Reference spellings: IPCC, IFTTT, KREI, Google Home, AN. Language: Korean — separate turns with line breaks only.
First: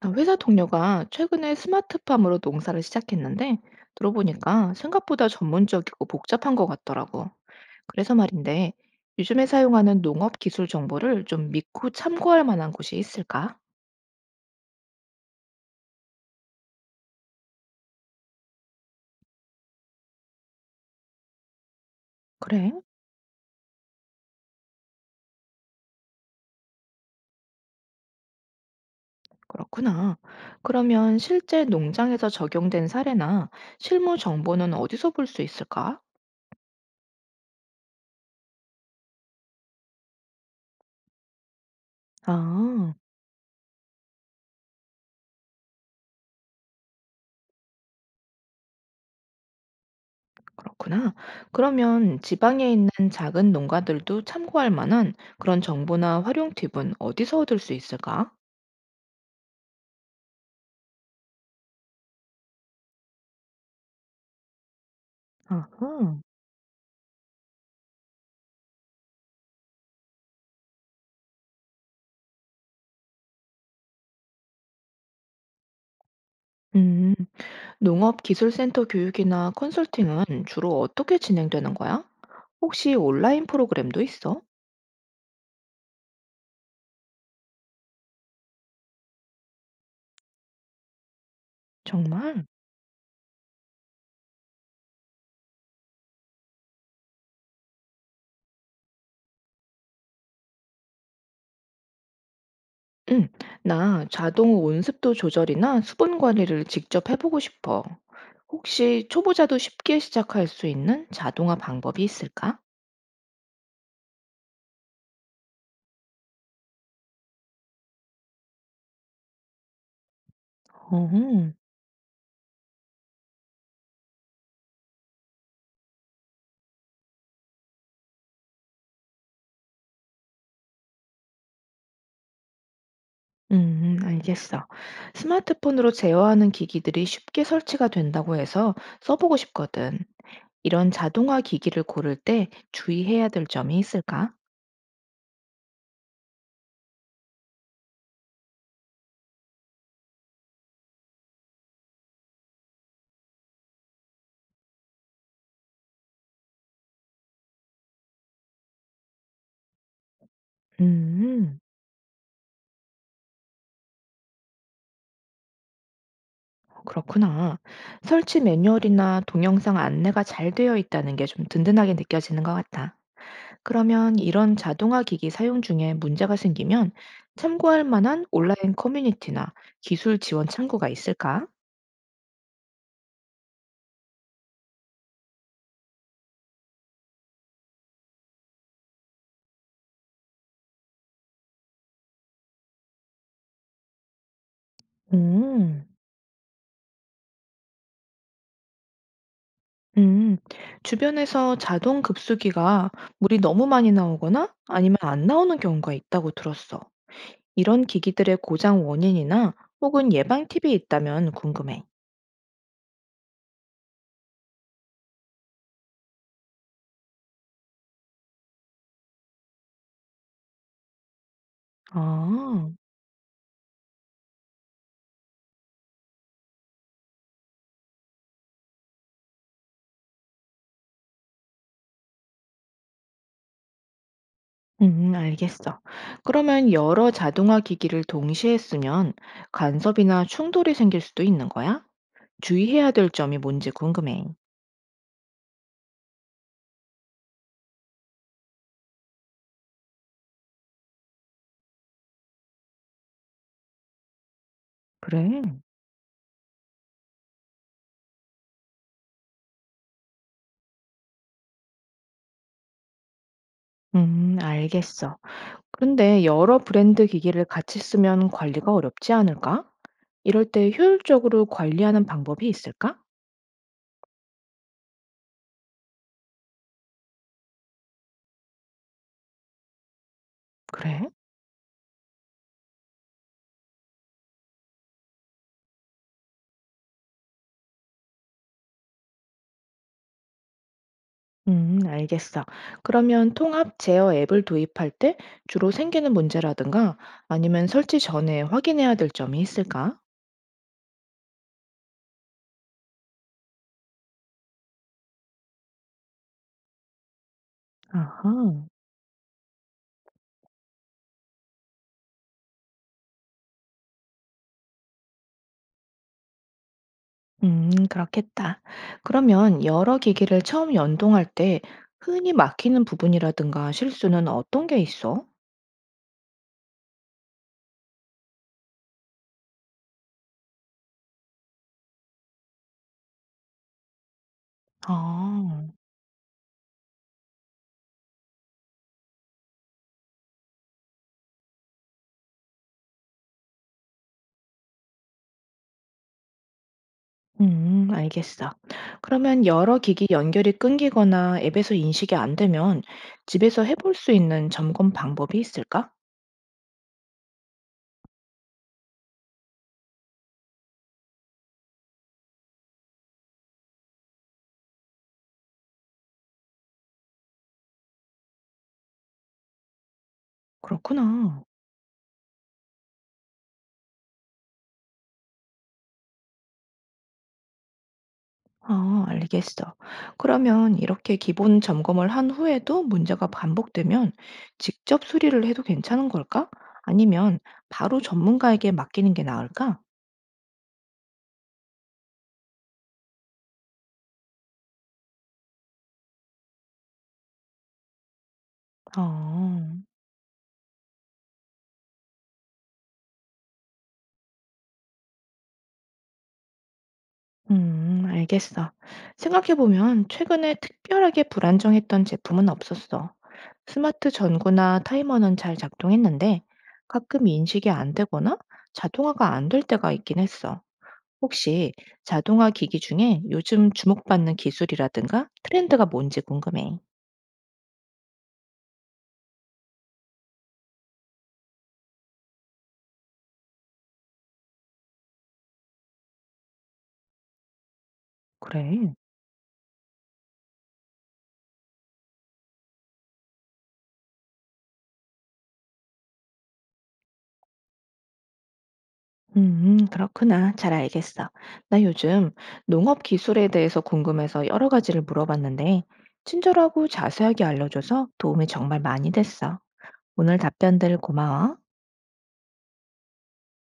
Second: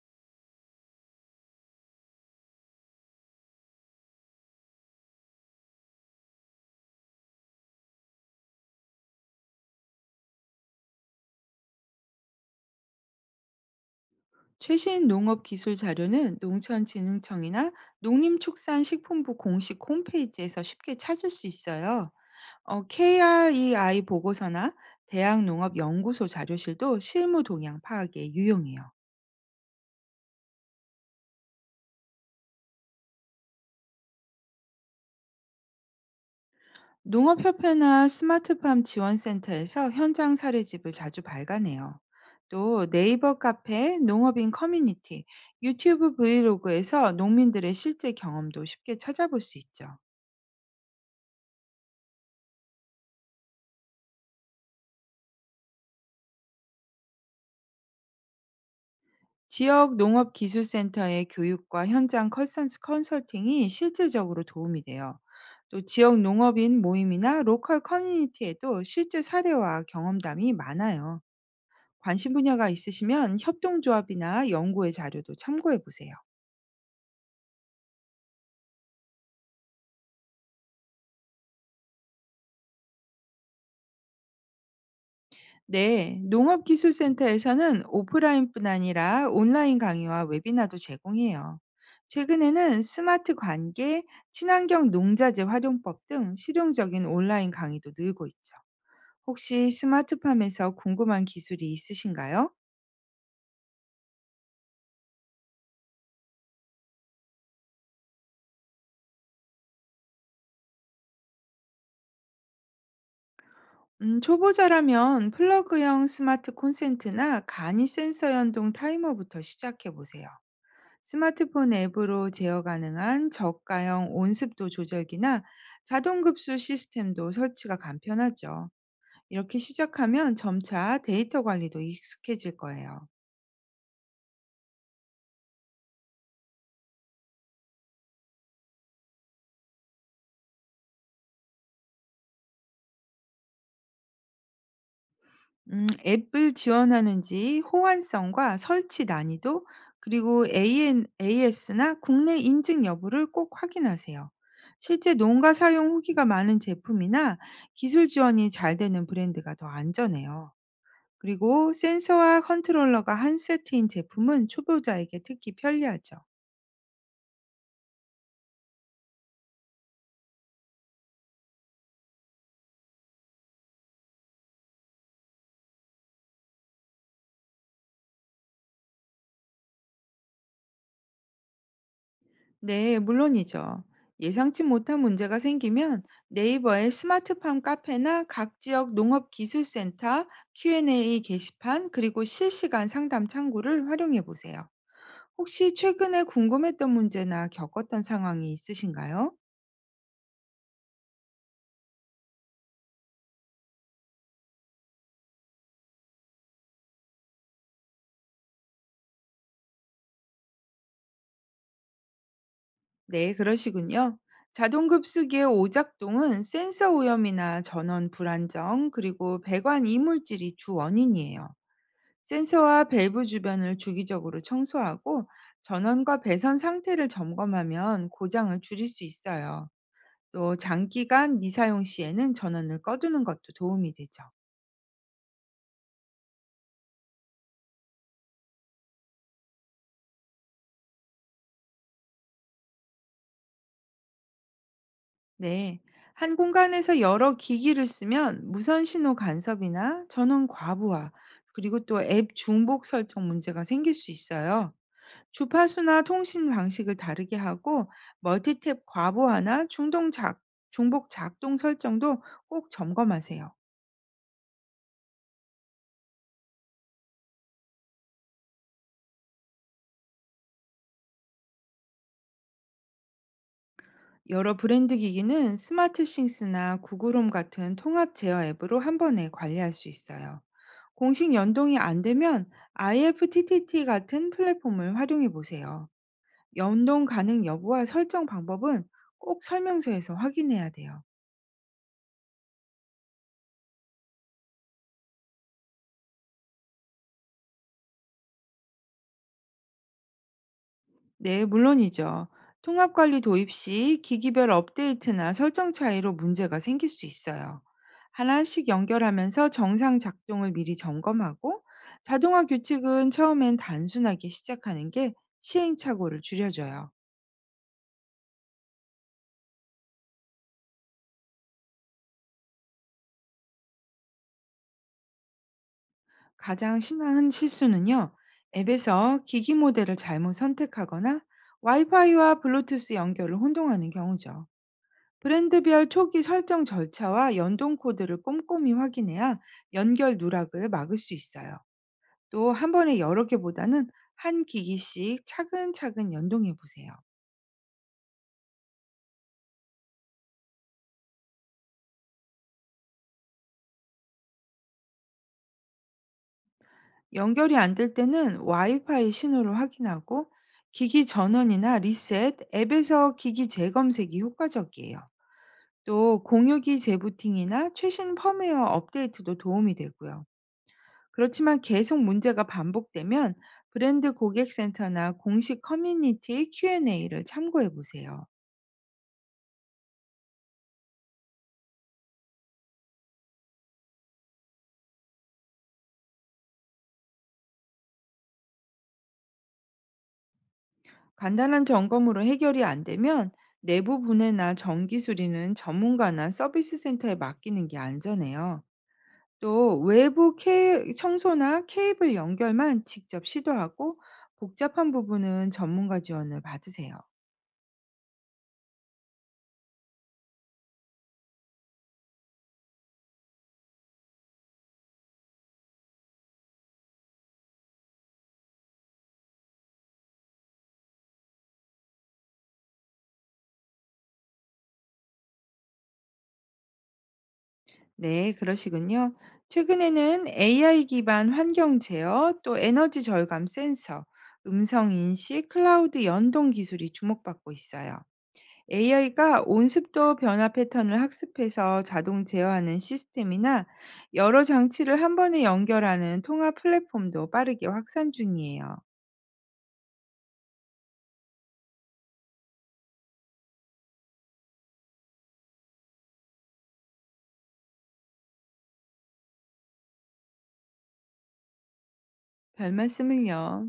아, 회사 동료가 최근에 스마트팜으로 농사를 시작했는데 들어보니까 생각보다 전문적이고 복잡한 것 같더라고. 그래서 말인데 요즘에 사용하는 농업 기술 정보를 좀 믿고 참고할 만한 곳이 있을까?
최신 농업 기술 자료는 농촌진흥청이나 농림축산식품부 공식 홈페이지에서 쉽게 찾을 수 있어요.
그래,
KREI 보고서나 대학농업연구소 자료실도 실무 동향 파악에 유용해요.
그렇구나. 그러면 실제 농장에서 적용된 사례나 실무 정보는 어디서 볼 수 있을까?
농업협회나 스마트팜 지원센터에서 현장 사례집을 자주 발간해요. 또
아,
네이버 카페, 농업인 커뮤니티, 유튜브 브이로그에서 농민들의 실제 경험도 쉽게 찾아볼 수 있죠.
그렇구나. 그러면 지방에 있는 작은 농가들도 참고할 만한 그런 정보나 활용 팁은 어디서 얻을 수 있을까?
지역 농업기술센터의 교육과 현장 컨설팅이 실질적으로 도움이 돼요. 또 지역
아하.
농업인 모임이나 로컬 커뮤니티에도 실제 사례와 경험담이 많아요. 관심 분야가 있으시면 협동조합이나 연구의 자료도 참고해 보세요.
음, 농업기술센터 교육이나 컨설팅은 주로 어떻게 진행되는 거야? 혹시 온라인 프로그램도 있어?
네, 농업기술센터에서는 오프라인뿐 아니라 온라인 강의와 웨비나도 제공해요.
정말?
최근에는 스마트 관계, 친환경 농자재 활용법 등 실용적인 온라인 강의도 늘고 있죠. 혹시 스마트팜에서 궁금한 기술이 있으신가요?
응, 나 자동 온습도 조절이나 수분 관리를 직접 해보고 싶어. 혹시 초보자도 쉽게 시작할 수 있는 자동화 방법이 있을까?
초보자라면 플러그형 스마트 콘센트나 간이 센서 연동 타이머부터 시작해 보세요.
어흥.
스마트폰 앱으로 제어 가능한 저가형 온습도 조절기나 자동급수 시스템도 설치가 간편하죠. 이렇게 시작하면 점차 데이터 관리도 익숙해질 거예요.
알겠어. 스마트폰으로 제어하는 기기들이 쉽게 설치가 된다고 해서 써보고 싶거든. 이런 자동화 기기를 고를 때 주의해야 될 점이 있을까?
앱을 지원하는지 호환성과 설치 난이도, 그리고 AS나 국내 인증 여부를 꼭 확인하세요. 실제 농가 사용 후기가 많은 제품이나 기술 지원이 잘 되는 브랜드가 더 안전해요.
음,
그리고 센서와 컨트롤러가 한 세트인 제품은 초보자에게 특히 편리하죠.
그렇구나. 설치 매뉴얼이나 동영상 안내가 잘 되어 있다는 게 좀 든든하게 느껴지는 것 같아. 그러면 이런 자동화 기기 사용 중에 문제가 생기면 참고할 만한 온라인 커뮤니티나 기술 지원 창구가 있을까?
네, 물론이죠. 예상치 못한 문제가 생기면 네이버의 스마트팜 카페나 각 지역 농업기술센터 Q&A 게시판 그리고 실시간 상담 창구를 활용해 보세요. 혹시
음.
최근에 궁금했던 문제나 겪었던 상황이 있으신가요?
음, 주변에서 자동 급수기가 물이 너무 많이 나오거나 아니면 안 나오는 경우가 있다고 들었어. 이런 기기들의 고장 원인이나 혹은 예방 팁이 있다면 궁금해.
네, 그러시군요. 자동급수기의 오작동은 센서 오염이나 전원 불안정 그리고 배관 이물질이 주 원인이에요.
아,
센서와 밸브 주변을 주기적으로 청소하고 전원과 배선 상태를 점검하면 고장을 줄일 수 있어요. 또 장기간 미사용 시에는 전원을 꺼두는 것도 도움이 되죠.
알겠어. 그러면 여러 자동화 기기를 동시에 쓰면 간섭이나 충돌이 생길 수도 있는 거야? 주의해야 될 점이 뭔지 궁금해.
네. 한 공간에서 여러 기기를 쓰면 무선 신호 간섭이나 전원 과부하, 그리고 또 앱 중복 설정 문제가 생길 수 있어요.
그래.
주파수나 통신 방식을 다르게 하고 멀티탭 과부하나 중복 작동 설정도 꼭 점검하세요.
알겠어. 그런데 여러 브랜드 기기를 같이 쓰면 관리가 어렵지 않을까? 이럴 때 효율적으로 관리하는 방법이 있을까?
여러 브랜드 기기는 스마트 싱스나 구글홈 같은 통합 제어 앱으로 한 번에 관리할 수 있어요.
그래?
공식 연동이 안 되면 IFTTT 같은 플랫폼을 활용해 보세요. 연동 가능 여부와 설정 방법은 꼭 설명서에서 확인해야 돼요.
알겠어. 그러면 통합 제어 앱을 도입할 때 주로 생기는 문제라든가 아니면 설치 전에 확인해야 될 점이 있을까?
네, 물론이죠. 통합관리 도입 시 기기별 업데이트나 설정 차이로 문제가 생길 수 있어요.
아하.
하나씩 연결하면서 정상 작동을 미리 점검하고 자동화 규칙은 처음엔 단순하게 시작하는 게 시행착오를 줄여줘요.
그렇겠다. 그러면 여러 기기를 처음 연동할 때 흔히 막히는 부분이라든가 실수는 어떤 게 있어?
가장 심한 실수는요, 앱에서 기기 모델을 잘못 선택하거나 와이파이와 블루투스 연결을 혼동하는 경우죠.
아.
브랜드별 초기 설정 절차와 연동 코드를 꼼꼼히 확인해야 연결 누락을 막을 수 있어요. 또 한 번에 여러 개보다는 한 기기씩 차근차근 연동해 보세요.
알겠어. 그러면 여러 기기 연결이 끊기거나 앱에서 인식이 안 되면 집에서 해볼 수 있는 점검 방법이 있을까?
연결이 안 될 때는 와이파이 신호를 확인하고 기기 전원이나 리셋, 앱에서 기기 재검색이 효과적이에요. 또 공유기 재부팅이나 최신 펌웨어 업데이트도 도움이 되고요.
그렇구나.
그렇지만 계속 문제가 반복되면 브랜드 고객센터나 공식 커뮤니티 Q&A를 참고해 보세요.
아, 알겠어. 그러면 이렇게 기본 점검을 한 후에도 문제가 반복되면 직접 수리를 해도 괜찮은 걸까? 아니면 바로 전문가에게 맡기는 게 나을까?
간단한 점검으로 해결이 안 되면 내부 분해나 정기 수리는 전문가나 서비스 센터에 맡기는 게 안전해요. 또
어.
외부 청소나 케이블 연결만 직접 시도하고 복잡한 부분은 전문가 지원을 받으세요.
알겠어. 생각해보면 최근에 특별하게 불안정했던 제품은 없었어. 스마트 전구나 타이머는 잘 작동했는데 가끔 인식이 안 되거나 자동화가 안될 때가 있긴 했어. 혹시 자동화 기기 중에 요즘 주목받는 기술이라든가 트렌드가 뭔지 궁금해.
네, 그러시군요. 최근에는 AI 기반 환경 제어, 또 에너지 절감 센서, 음성 인식, 클라우드 연동 기술이 주목받고 있어요.
그래.
AI가 온습도 변화 패턴을 학습해서 자동 제어하는 시스템이나 여러 장치를 한 번에 연결하는 통합 플랫폼도 빠르게 확산 중이에요.
그렇구나. 잘 알겠어. 나 요즘 농업 기술에 대해서 궁금해서 여러 가지를 물어봤는데, 친절하고 자세하게 알려줘서 도움이 정말 많이 됐어. 오늘 답변들 고마워.
별 말씀을요.